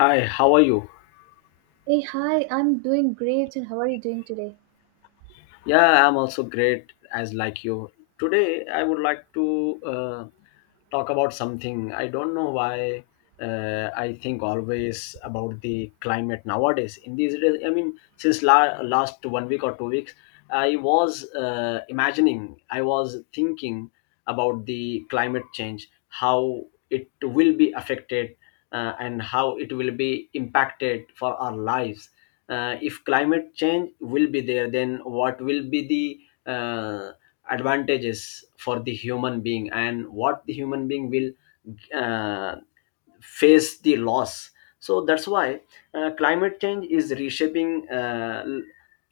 Hi, how are you? Hey, hi, I'm doing great, and how are you doing today? Yeah, I'm also great as like you. Today, I would like to talk about something. I don't know why I think always about the climate nowadays. In these days, I mean, since last 1 week or 2 weeks, I was imagining, I was thinking about the climate change, how it will be affected, and how it will be impacted for our lives. If climate change will be there, then what will be the advantages for the human being, and what the human being will uh, face the loss? So that's why climate change is reshaping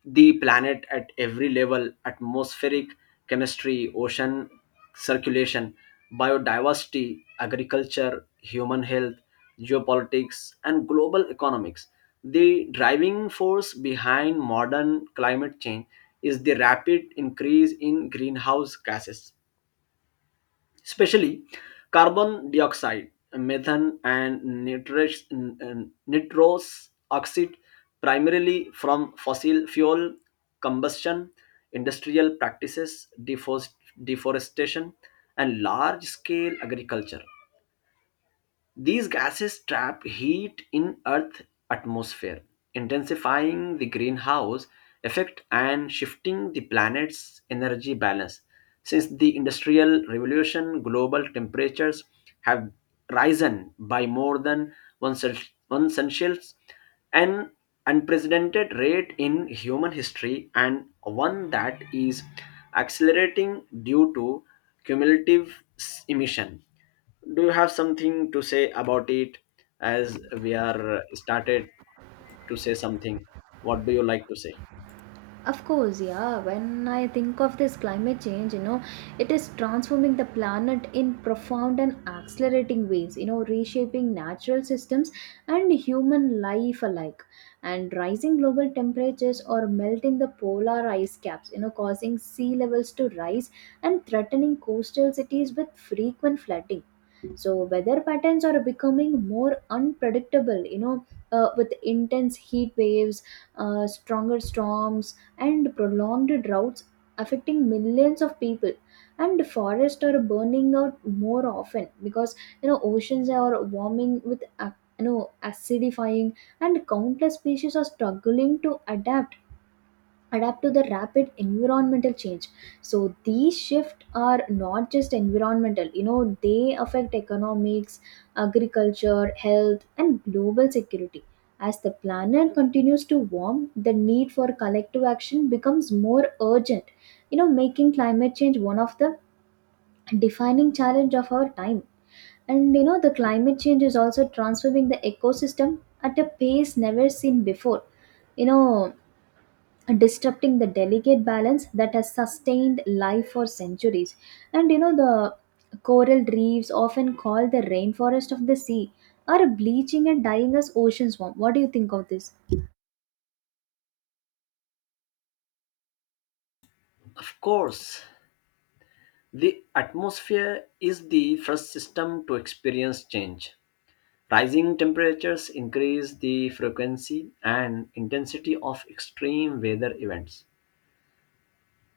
the planet at every level: atmospheric chemistry, ocean circulation, biodiversity, agriculture, human health, geopolitics, and global economics. The driving force behind modern climate change is the rapid increase in greenhouse gases, especially carbon dioxide, methane, and nitrous oxide, primarily from fossil fuel combustion, industrial practices, deforestation, and large scale agriculture. These gases trap heat in Earth's atmosphere, intensifying the greenhouse effect and shifting the planet's energy balance. Since the Industrial Revolution, global temperatures have risen by more than one, cel- one essential, an unprecedented rate in human history, and one that is accelerating due to cumulative emission. Do you have something to say about it? As we are, started to say something, what do you like to say? Of course, yeah, when I think of this climate change, it is transforming the planet in profound and accelerating ways, reshaping natural systems and human life alike. And rising global temperatures are melting the polar ice caps, causing sea levels to rise and threatening coastal cities with frequent flooding. So weather patterns are becoming more unpredictable, with intense heat waves, stronger storms, and prolonged droughts affecting millions of people. And forests are burning out more often because oceans are warming with acidifying, and countless species are struggling to adapt to the rapid environmental change. So these shifts are not just environmental, they affect economics, agriculture, health, and global security. As the planet continues to warm, the need for collective action becomes more urgent, making climate change one of the defining challenge of our time. And the climate change is also transforming the ecosystem at a pace never seen before, you know disrupting the delicate balance that has sustained life for centuries. And the coral reefs, often called the rainforest of the sea, are bleaching and dying as oceans warm. What do you think of this? Of course, the atmosphere is the first system to experience change. Rising temperatures increase the frequency and intensity of extreme weather events.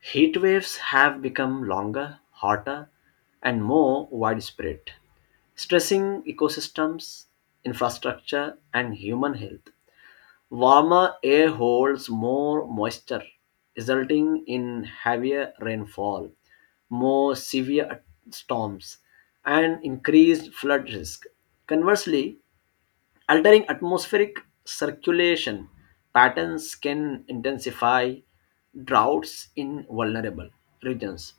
Heat waves have become longer, hotter, and more widespread, stressing ecosystems, infrastructure, and human health. Warmer air holds more moisture, resulting in heavier rainfall, more severe storms, and increased flood risk. Conversely, altering atmospheric circulation patterns can intensify droughts in vulnerable regions.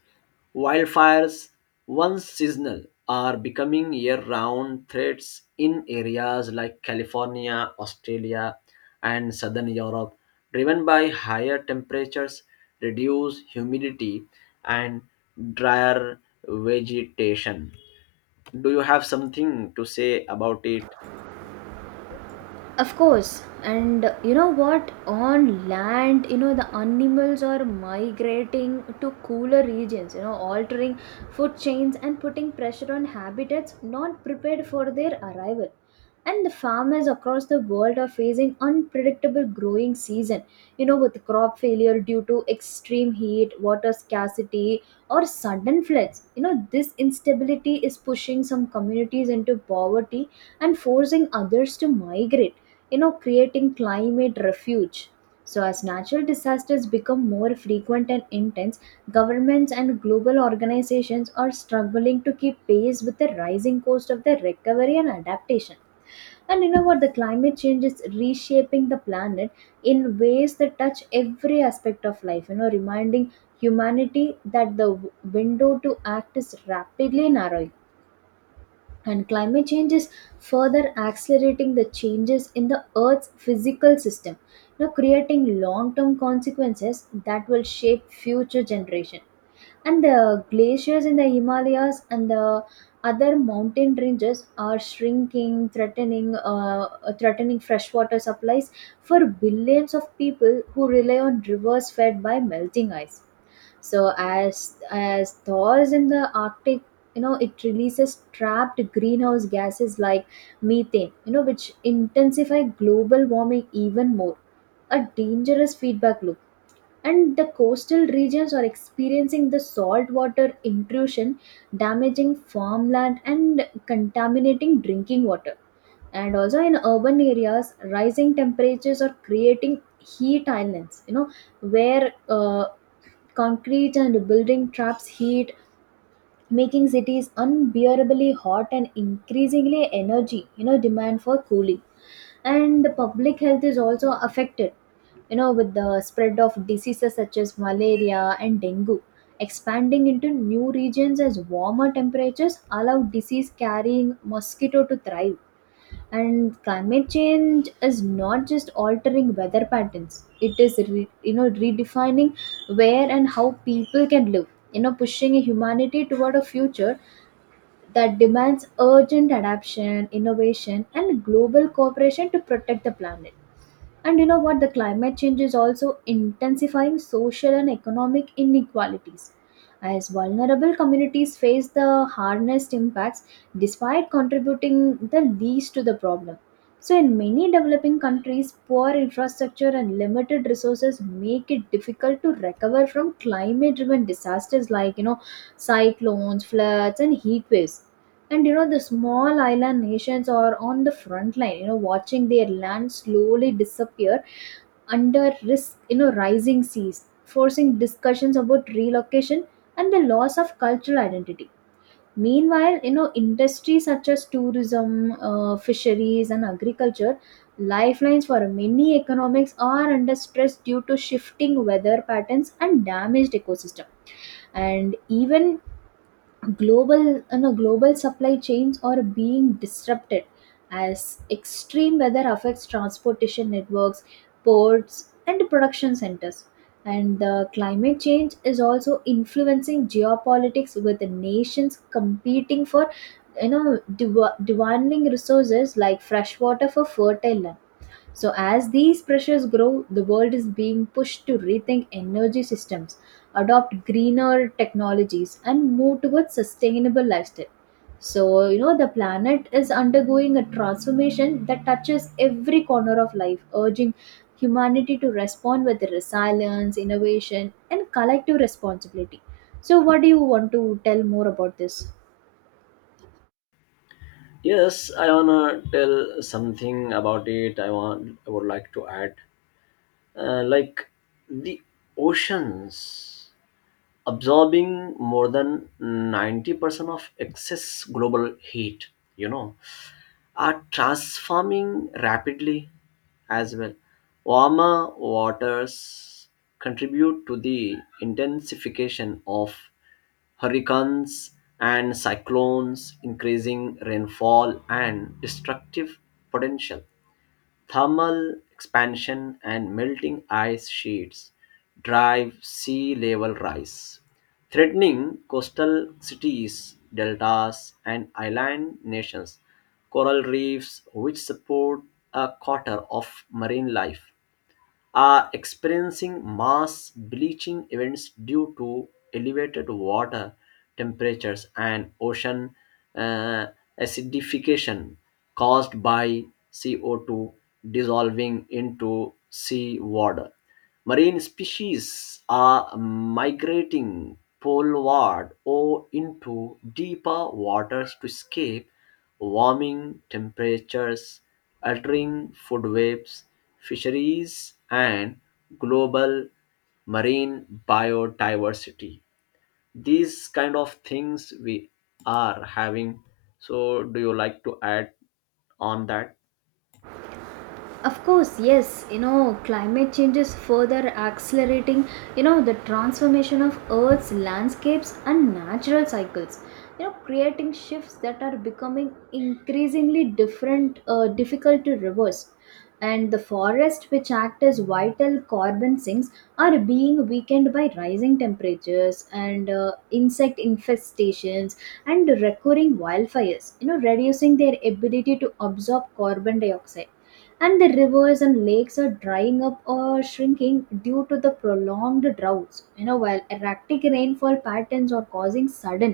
Wildfires, once seasonal, are becoming year round threats in areas like California, Australia, and southern Europe, driven by higher temperatures, reduced humidity, and drier vegetation. Do you have something to say about it? Of course, and you know what? On land, the animals are migrating to cooler regions, altering food chains and putting pressure on habitats not prepared for their arrival. And the farmers across the world are facing unpredictable growing season, with crop failure due to extreme heat, water scarcity, or sudden floods. This instability is pushing some communities into poverty and forcing others to migrate, creating climate refuge. So as natural disasters become more frequent and intense, governments and global organizations are struggling to keep pace with the rising cost of their recovery and adaptation. And you know what? The climate change is reshaping the planet in ways that touch every aspect of life, reminding humanity that the window to act is rapidly narrowing. And climate change is further accelerating the changes in the Earth's physical system, creating long-term consequences that will shape future generation. And the glaciers in the Himalayas and the other mountain ranges are shrinking, threatening freshwater supplies for billions of people who rely on rivers fed by melting ice. So as thaws in the Arctic, it releases trapped greenhouse gases like methane, which intensify global warming even more. A dangerous feedback loop. And the coastal regions are experiencing the saltwater intrusion, damaging farmland and contaminating drinking water. And also in urban areas, rising temperatures are creating heat islands, where concrete and building traps heat, making cities unbearably hot and increasingly energy, demand for cooling. And the public health is also affected, with the spread of diseases such as malaria and dengue, expanding into new regions as warmer temperatures allow disease carrying mosquito to thrive. And climate change is not just altering weather patterns, it is redefining where and how people can live, pushing humanity toward a future that demands urgent adaptation, innovation, and global cooperation to protect the planet. And you know what? The climate change is also intensifying social and economic inequalities, as vulnerable communities face the hardest impacts despite contributing the least to the problem. So, in many developing countries, poor infrastructure and limited resources make it difficult to recover from climate driven disasters like, cyclones, floods, and heat waves. And the small island nations are on the front line, watching their land slowly disappear under risk, rising seas forcing discussions about relocation and the loss of cultural identity. Meanwhile, industries such as tourism, fisheries, and agriculture, lifelines for many economics, are under stress due to shifting weather patterns and damaged ecosystem. And even global supply chains are being disrupted as extreme weather affects transportation networks, ports, and production centers. And the climate change is also influencing geopolitics, with the nations competing for demanding resources like fresh water for fertile land. So, as these pressures grow, the world is being pushed to rethink energy systems, adopt greener technologies, and move towards sustainable lifestyle. So, the planet is undergoing a transformation that touches every corner of life, urging humanity to respond with resilience, innovation, and collective responsibility. So, what do you want to tell more about this? Yes, I wanna tell something about it. I would like to add, like, the oceans, absorbing more than 90% of excess global heat, you know, are transforming rapidly as well. Warmer waters contribute to the intensification of hurricanes and cyclones, increasing rainfall and destructive potential. Thermal expansion and melting ice sheets drive sea level rise, threatening coastal cities, deltas, and island nations. Coral reefs, which support a quarter of marine life, are experiencing mass bleaching events due to elevated water temperatures and ocean uh, acidification caused by CO2 dissolving into seawater. Marine species are migrating poleward or into deeper waters to escape warming temperatures, altering food webs, fisheries, and global marine biodiversity. These kind of things we are having. So, do you like to add on that? Of course, yes, climate change is further accelerating, the transformation of Earth's landscapes and natural cycles, creating shifts that are becoming increasingly difficult to reverse. And the forests, which act as vital carbon sinks, are being weakened by rising temperatures and insect infestations and recurring wildfires, reducing their ability to absorb carbon dioxide. And the rivers and lakes are drying up or shrinking due to the prolonged droughts, while erratic rainfall patterns are causing sudden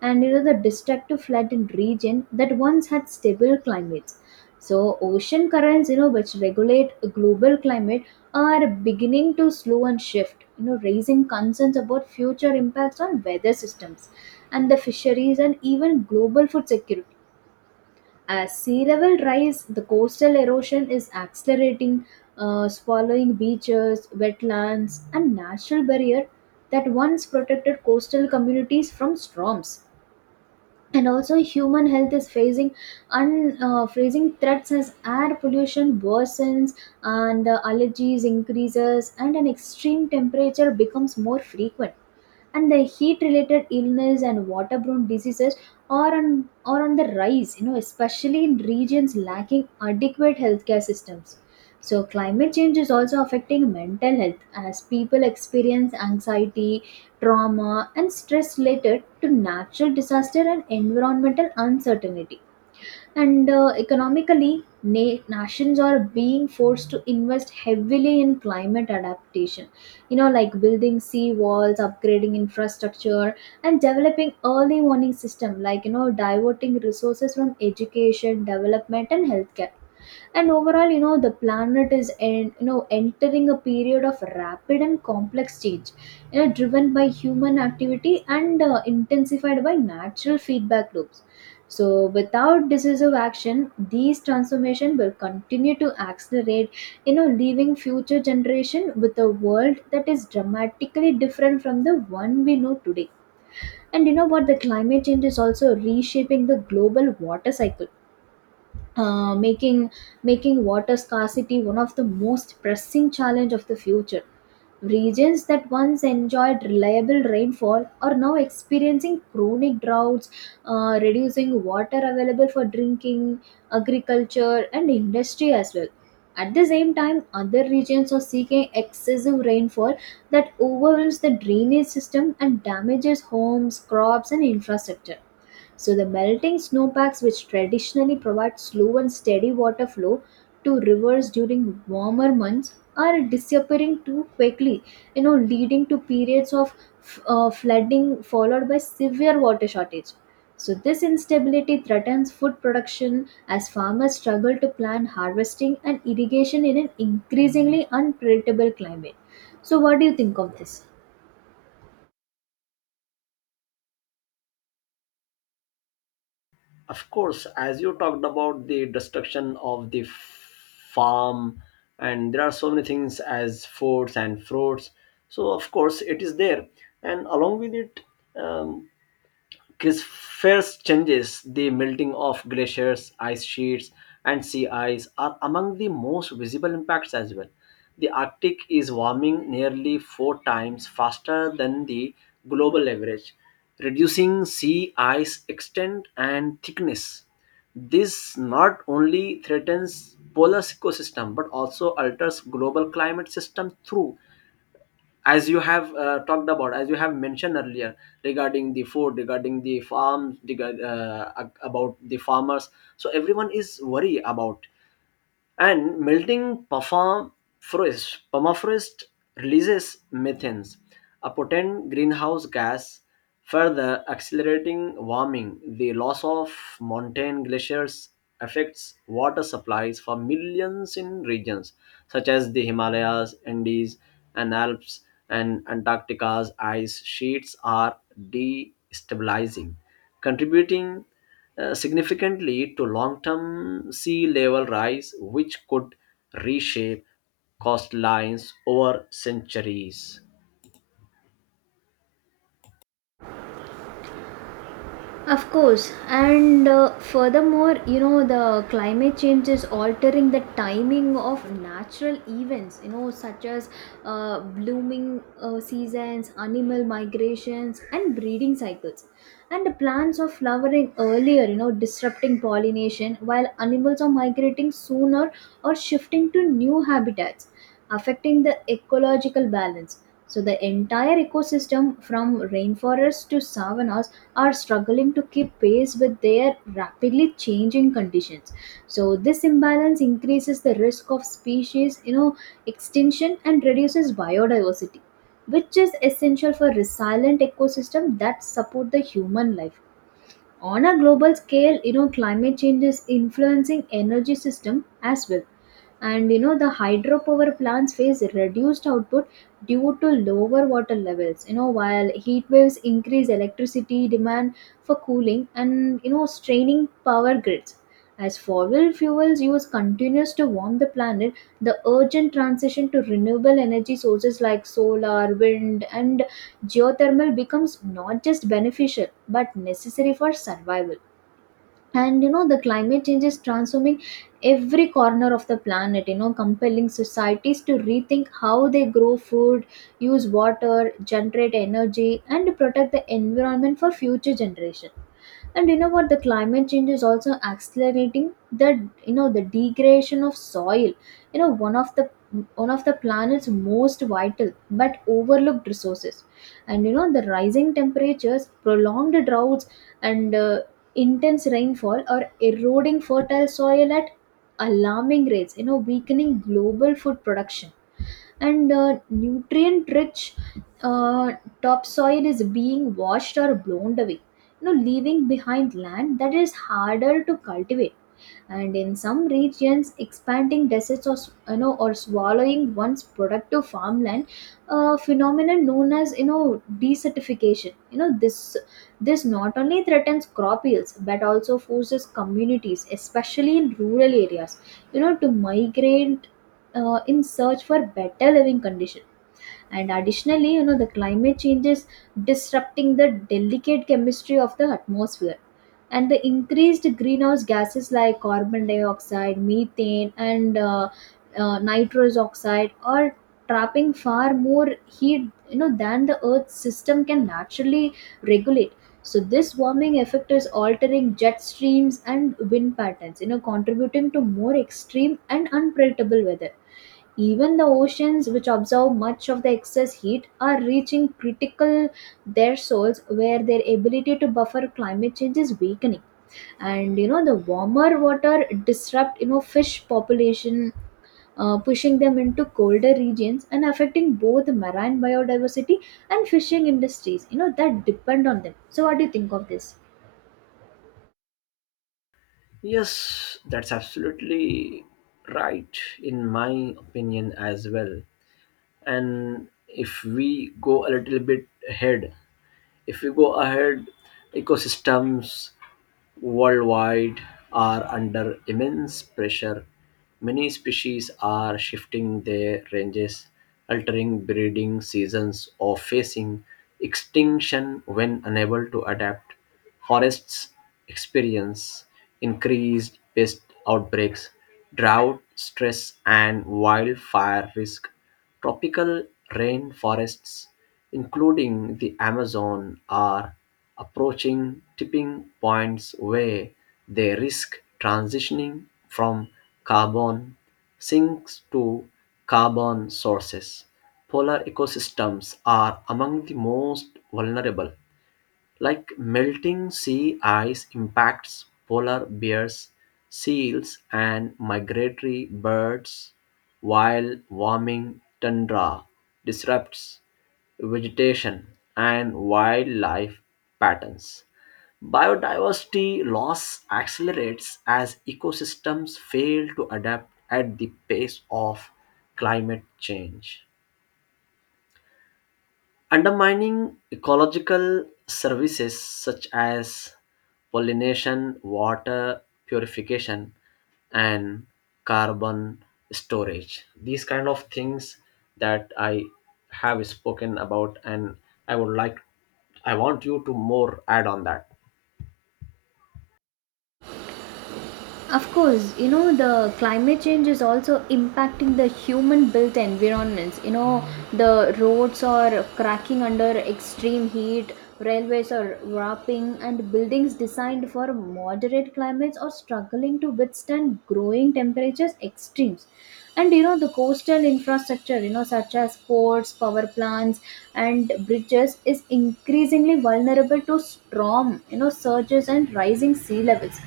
and the destructive flood in region that once had stable climates. So ocean currents, which regulate global climate, are beginning to slow and shift, raising concerns about future impacts on weather systems and the fisheries and even global food security. As sea level rise, the coastal erosion is accelerating, swallowing beaches, wetlands, and natural barrier that once protected coastal communities from storms. And also human health is facing threats as air pollution worsens and allergies increases and an extreme temperature becomes more frequent. And the heat related illness and waterborne diseases are on are on the rise, especially in regions lacking adequate healthcare systems. So climate change is also affecting mental health as people experience anxiety, trauma, and stress related to natural disaster and environmental uncertainty. And economically, nations are being forced to invest heavily in climate adaptation. Like building sea walls, upgrading infrastructure, and developing early warning system, like, diverting resources from education, development, and healthcare. And overall, the planet is entering a period of rapid and complex change, driven by human activity and intensified by natural feedback loops. So without decisive action, these transformation will continue to accelerate, leaving future generation with a world that is dramatically different from the one we know today. And you know what? The climate change is also reshaping the global water cycle, uh, making making water scarcity one of the most pressing challenge of the future. Regions that once enjoyed reliable rainfall are now experiencing chronic droughts, reducing water available for drinking, agriculture, and industry as well. At the same time, other regions are seeking excessive rainfall that overwhelms the drainage system and damages homes, crops, and infrastructure. So the melting snowpacks, which traditionally provide slow and steady water flow to rivers during warmer months, are disappearing too quickly, leading to periods of flooding followed by severe water shortage. So this instability threatens food production as farmers struggle to plan harvesting and irrigation in an increasingly unpredictable climate. So what do you think of this? Of course, as you talked about the destruction of the farm, and there are so many things as foods and fruits. So, of course, it is there. And along with it, um, this first changes the melting of glaciers, ice sheets, and sea ice are among the most visible impacts as well. The Arctic is warming nearly four times faster than the global average, reducing sea ice extent and thickness. This not only threatens polar ecosystem but also alters global climate system through, as you have talked about, as you have mentioned earlier regarding the food, regarding the farm, about the farmers, so everyone is worried about. And melting permafrost, permafrost releases methane, a potent greenhouse gas, further accelerating warming. The loss of mountain glaciers affects water supplies for millions in regions such as the Himalayas, Andes, and Alps, and Antarctica's ice sheets are destabilizing, contributing significantly to long-term sea level rise, which could reshape coastlines over centuries. Of course, and furthermore, the climate change is altering the timing of natural events, such as blooming seasons, animal migrations, and breeding cycles. And the plants are flowering earlier, disrupting pollination, while animals are migrating sooner or shifting to new habitats, affecting the ecological balance. So, the entire ecosystem from rainforests to savannas are struggling to keep pace with their rapidly changing conditions. So this imbalance increases the risk of species, extinction and reduces biodiversity, which is essential for resilient ecosystem that support the human life on a global scale. Climate change is influencing energy system as well. And the hydropower plants face reduced output due to lower water levels, while heat waves increase electricity demand for cooling and straining power grids as fossil fuels use continues to warm the planet. The urgent transition to renewable energy sources like solar, wind, and geothermal becomes not just beneficial but necessary for survival. And the climate change is transforming every corner of the planet, compelling societies to rethink how they grow food, use water, generate energy, and protect the environment for future generation. And you know what? The climate change is also accelerating the the degradation of soil, you know one of the one of the planet's most vital but overlooked resources. And the rising temperatures, prolonged droughts, and intense rainfall are eroding fertile soil at alarming rates, weakening global food production. And Nutrient rich uh, topsoil is being washed or blown away, you know, leaving behind land that is harder to cultivate. And in some regions, expanding deserts or, you know, or swallowing one's productive farmland, a phenomenon known as, you know, desertification. You know, this not only threatens crop yields but also forces communities, especially in rural areas, you know, to migrate in search for better living conditions. And additionally, you know, the climate change is disrupting the delicate chemistry of the atmosphere, and the increased greenhouse gases like carbon dioxide, methane, and nitrous oxide are trapping far more heat, you know, than the earth's system can naturally regulate. So this warming effect is altering jet streams and wind patterns, you know, contributing to more extreme and unpredictable weather. Even the oceans, which absorb much of the excess heat, are reaching critical thresholds where their ability to buffer climate change is weakening. And you know, the warmer water disrupt, you know, fish population, pushing them into colder regions and affecting both marine biodiversity and fishing industries. You know that depend on them. So, what do you think of this? Yes, that's absolutely right, in my opinion as well. And if we go a little bit ahead, if we go ahead, ecosystems worldwide are under immense pressure. Many species are shifting their ranges, altering breeding seasons, or facing extinction when unable to adapt. Forests experience increased pest outbreaks, drought, stress, and wildfire risk. Tropical rainforests, including the Amazon, are approaching tipping points where they risk transitioning from carbon sinks to carbon sources. Polar ecosystems are among the most vulnerable. Like melting sea ice impacts polar bears, seals, and migratory birds, while warming tundra disrupts vegetation and wildlife patterns. Biodiversity loss accelerates as ecosystems fail to adapt at the pace of climate change, undermining ecological services such as pollination, water purification, and carbon storage. These kind of things that I have spoken about, and I would like, I want you to more add on that. Of course, you know, the climate change is also impacting the human built environments. You know, the roads are cracking under extreme heat, railways are warping, and buildings designed for moderate climates are struggling to withstand growing temperatures extremes. And you know, the coastal infrastructure, you know, such as ports, power plants, and bridges, is increasingly vulnerable to storm, you know, surges and rising sea levels.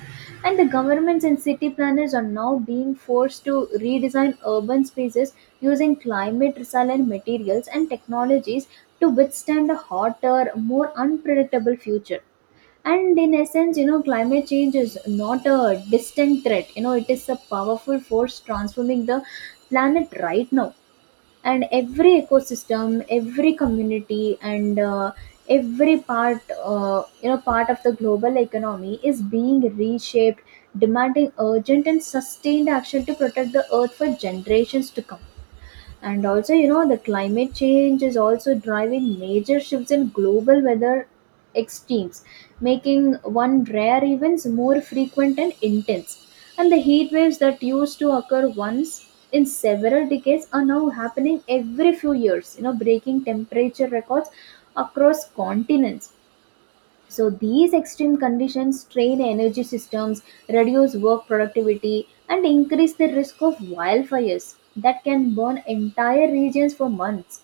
And the governments and city planners are now being forced to redesign urban spaces using climate resilient materials and technologies to withstand a hotter, more unpredictable future. And in essence, you know, climate change is not a distant threat. You know, it is a powerful force transforming the planet right now, and every ecosystem, every community, and every part, you know, part of the global economy is being reshaped, demanding urgent and sustained action to protect the earth for generations to come. And also, you know, the climate change is also driving major shifts in global weather extremes, making one rare events more frequent and intense. And the heat waves that used to occur once in several decades are now happening every few years, you know, breaking temperature records across continents. So these extreme conditions strain energy systems, reduce work productivity, and increase the risk of wildfires that can burn entire regions for months.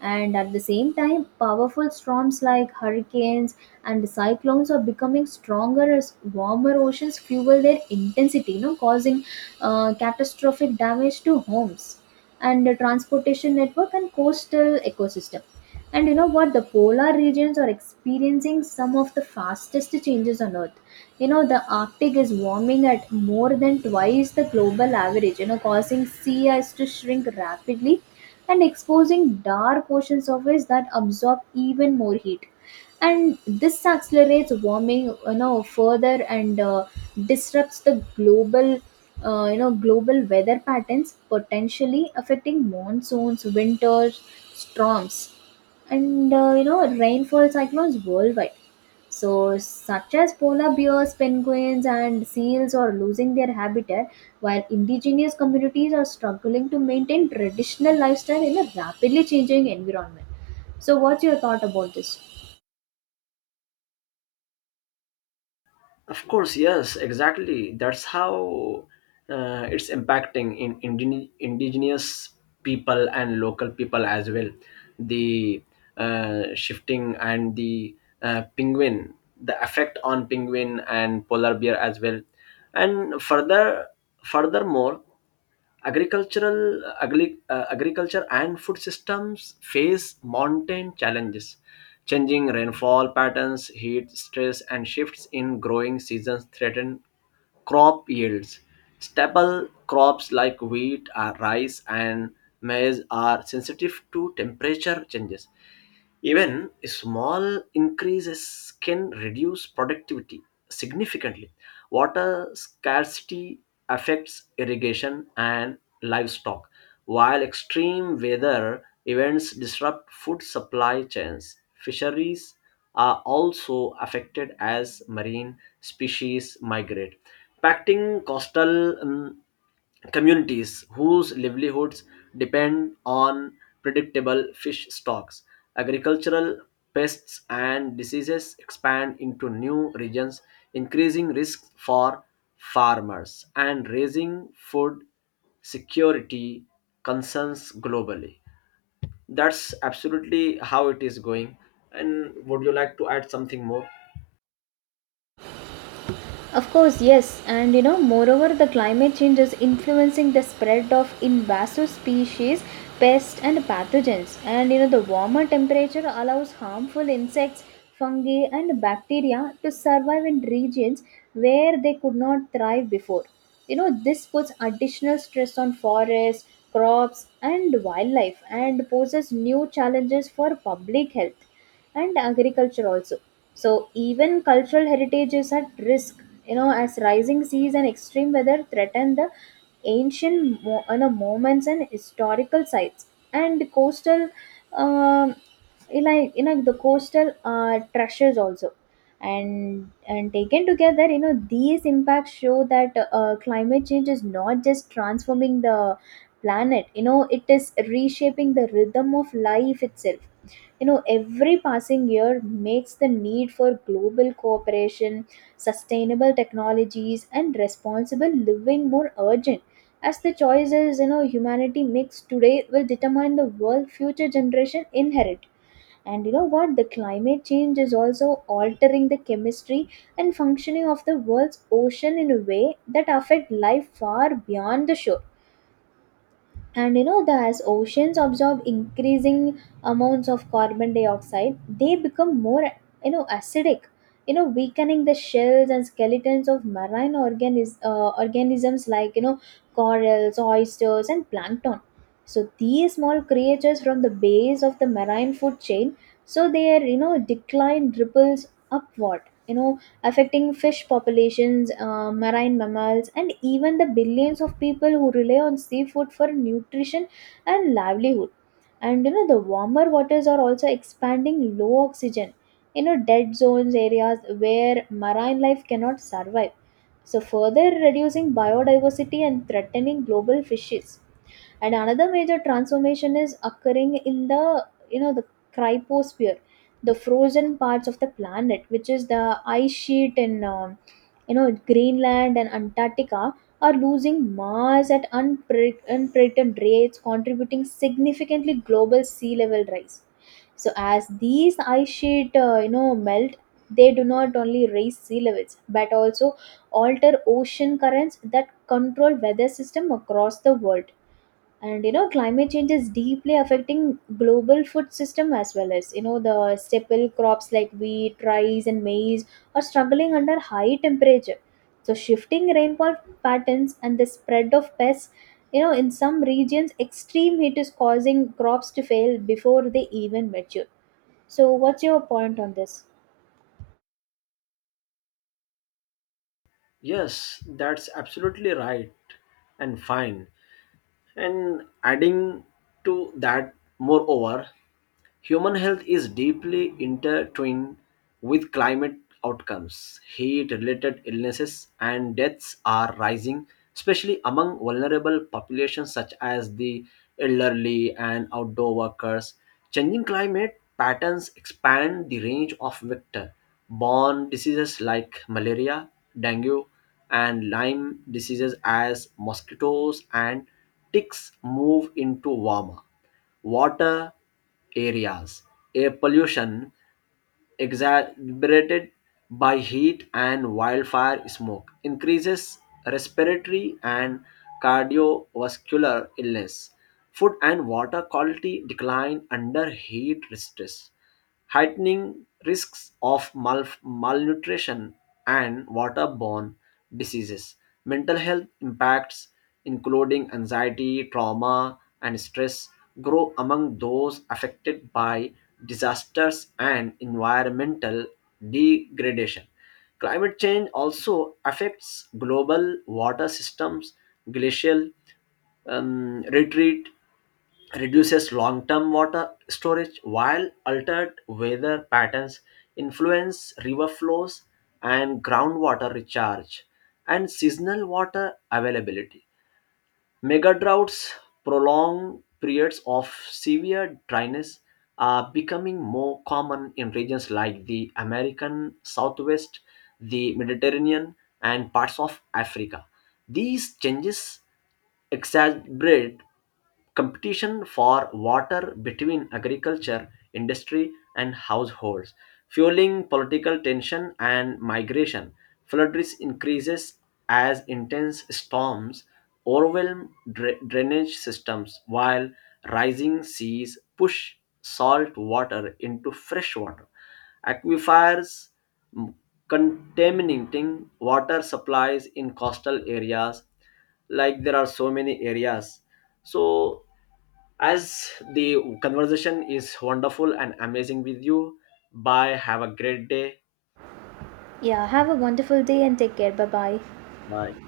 And at the same time, powerful storms like hurricanes and cyclones are becoming stronger as warmer oceans fuel their intensity, you know, causing catastrophic damage to homes and the transportation network and coastal ecosystem. And you know what? The polar regions are experiencing some of the fastest changes on Earth. You know, the Arctic is warming at more than twice the global average, you know, causing sea ice to shrink rapidly and exposing dark ocean surface that absorb even more heat. And this accelerates warming, you know, further and disrupts the global, you know, global weather patterns, potentially affecting monsoons, winters, storms, and you know, rainfall, cyclones worldwide. So such as polar bears, penguins, and seals are losing their habitat, while indigenous communities are struggling to maintain traditional lifestyle in a rapidly changing environment. So what's your thought about this? Of course, yes, exactly. That's how it's impacting in indigenous people and local people as well. The shifting, and the penguin, the effect on penguin and polar bear as well. And furthermore, agriculture and food systems face mountain challenges. Changing rainfall patterns, heat stress, and shifts in growing seasons threaten crop yields. Staple crops like wheat, rice, and maize are sensitive to temperature changes. Even small increases can reduce productivity significantly. Water scarcity affects irrigation and livestock, while extreme weather events disrupt food supply chains. Fisheries are also affected as marine species migrate, impacting coastal communities whose livelihoods depend on predictable fish stocks. Agricultural pests and diseases expand into new regions, increasing risks for farmers and raising food security concerns globally. That's absolutely how it is going. And would you like to add something more? Of course, yes, and you know, moreover, the climate change is influencing the spread of invasive species, pests, and pathogens. And you know, the warmer temperature allows harmful insects, fungi, and bacteria to survive in regions where they could not thrive before. You know, this puts additional stress on forests, crops, and wildlife and poses new challenges for public health and agriculture also. So even cultural heritage is at risk, you know, as rising seas and extreme weather threaten the you know, monuments and historical sites and coastal, um, you know, the coastal treasures also. And taken together, you know, these impacts show that climate change is not just transforming the planet. You know, it is reshaping the rhythm of life itself. You know, every passing year makes the need for global cooperation, sustainable technologies, and responsible living more urgent, as the choices, you know, humanity makes today will determine the world future generation inherit. And you know what, the climate change is also altering the chemistry and functioning of the world's ocean in a way that affect life far beyond the shore. And you know, the as oceans absorb increasing amounts of carbon dioxide, they become more, you know, acidic, you know, weakening the shells and skeletons of organisms like, you know, corals, oysters, and plankton. So these small creatures from the base of the marine food chain, so their, you know, decline ripples upward, you know, affecting fish populations, marine mammals, and even the billions of people who rely on seafood for nutrition and livelihood. And you know, the warmer waters are also expanding low oxygen, you know, dead zones areas where marine life cannot survive. So, further reducing biodiversity and threatening global fishes. And another major transformation is occurring in the, you know, the cryposphere, the frozen parts of the planet, which is the ice sheet in, you know, Greenland and Antarctica are losing mass at unprecedented rates, contributing significantly global sea level rise. So as these ice sheet you know, melt, they do not only raise sea levels but also alter ocean currents that control weather system across the world. And you know, climate change is deeply affecting global food system as well, as you know, the staple crops like wheat, rice, and maize are struggling under high temperature, so shifting rainfall patterns and the spread of pests. You know, in some regions extreme heat is causing crops to fail before they even mature. So what's your point on this? Yes, that's absolutely right and fine. And adding to that, moreover, human health is deeply intertwined with climate outcomes. Heat related illnesses and deaths are rising, especially among vulnerable populations such as the elderly and outdoor workers. Changing climate patterns expand the range of vector borne diseases like malaria, dengue, and Lyme diseases as mosquitoes and ticks move into warmer water areas. Air pollution exacerbated by heat and wildfire smoke increases respiratory and cardiovascular illness. Food and water quality decline under heat stress, heightening risks of malnutrition and waterborne diseases. Mental health impacts, including anxiety, trauma, and stress, grow among those affected by disasters and environmental degradation. Climate change also affects global water systems. Glacial retreat reduces long-term water storage, while altered weather patterns influence river flows and groundwater recharge and seasonal water availability. Mega droughts, prolonged periods of severe dryness, are becoming more common in regions like the American Southwest, the Mediterranean, and parts of Africa. These changes exacerbate competition for water between agriculture, industry, and households, fueling political tension and migration. Flood risk increases as intense storms overwhelm drainage systems, while rising seas push salt water into fresh water aquifers, mm, contaminating water supplies in coastal areas, like there are so many areas. So, as the conversation is wonderful and amazing with you, bye. Have a great day. Yeah, have a wonderful day and take care. Bye bye. Bye.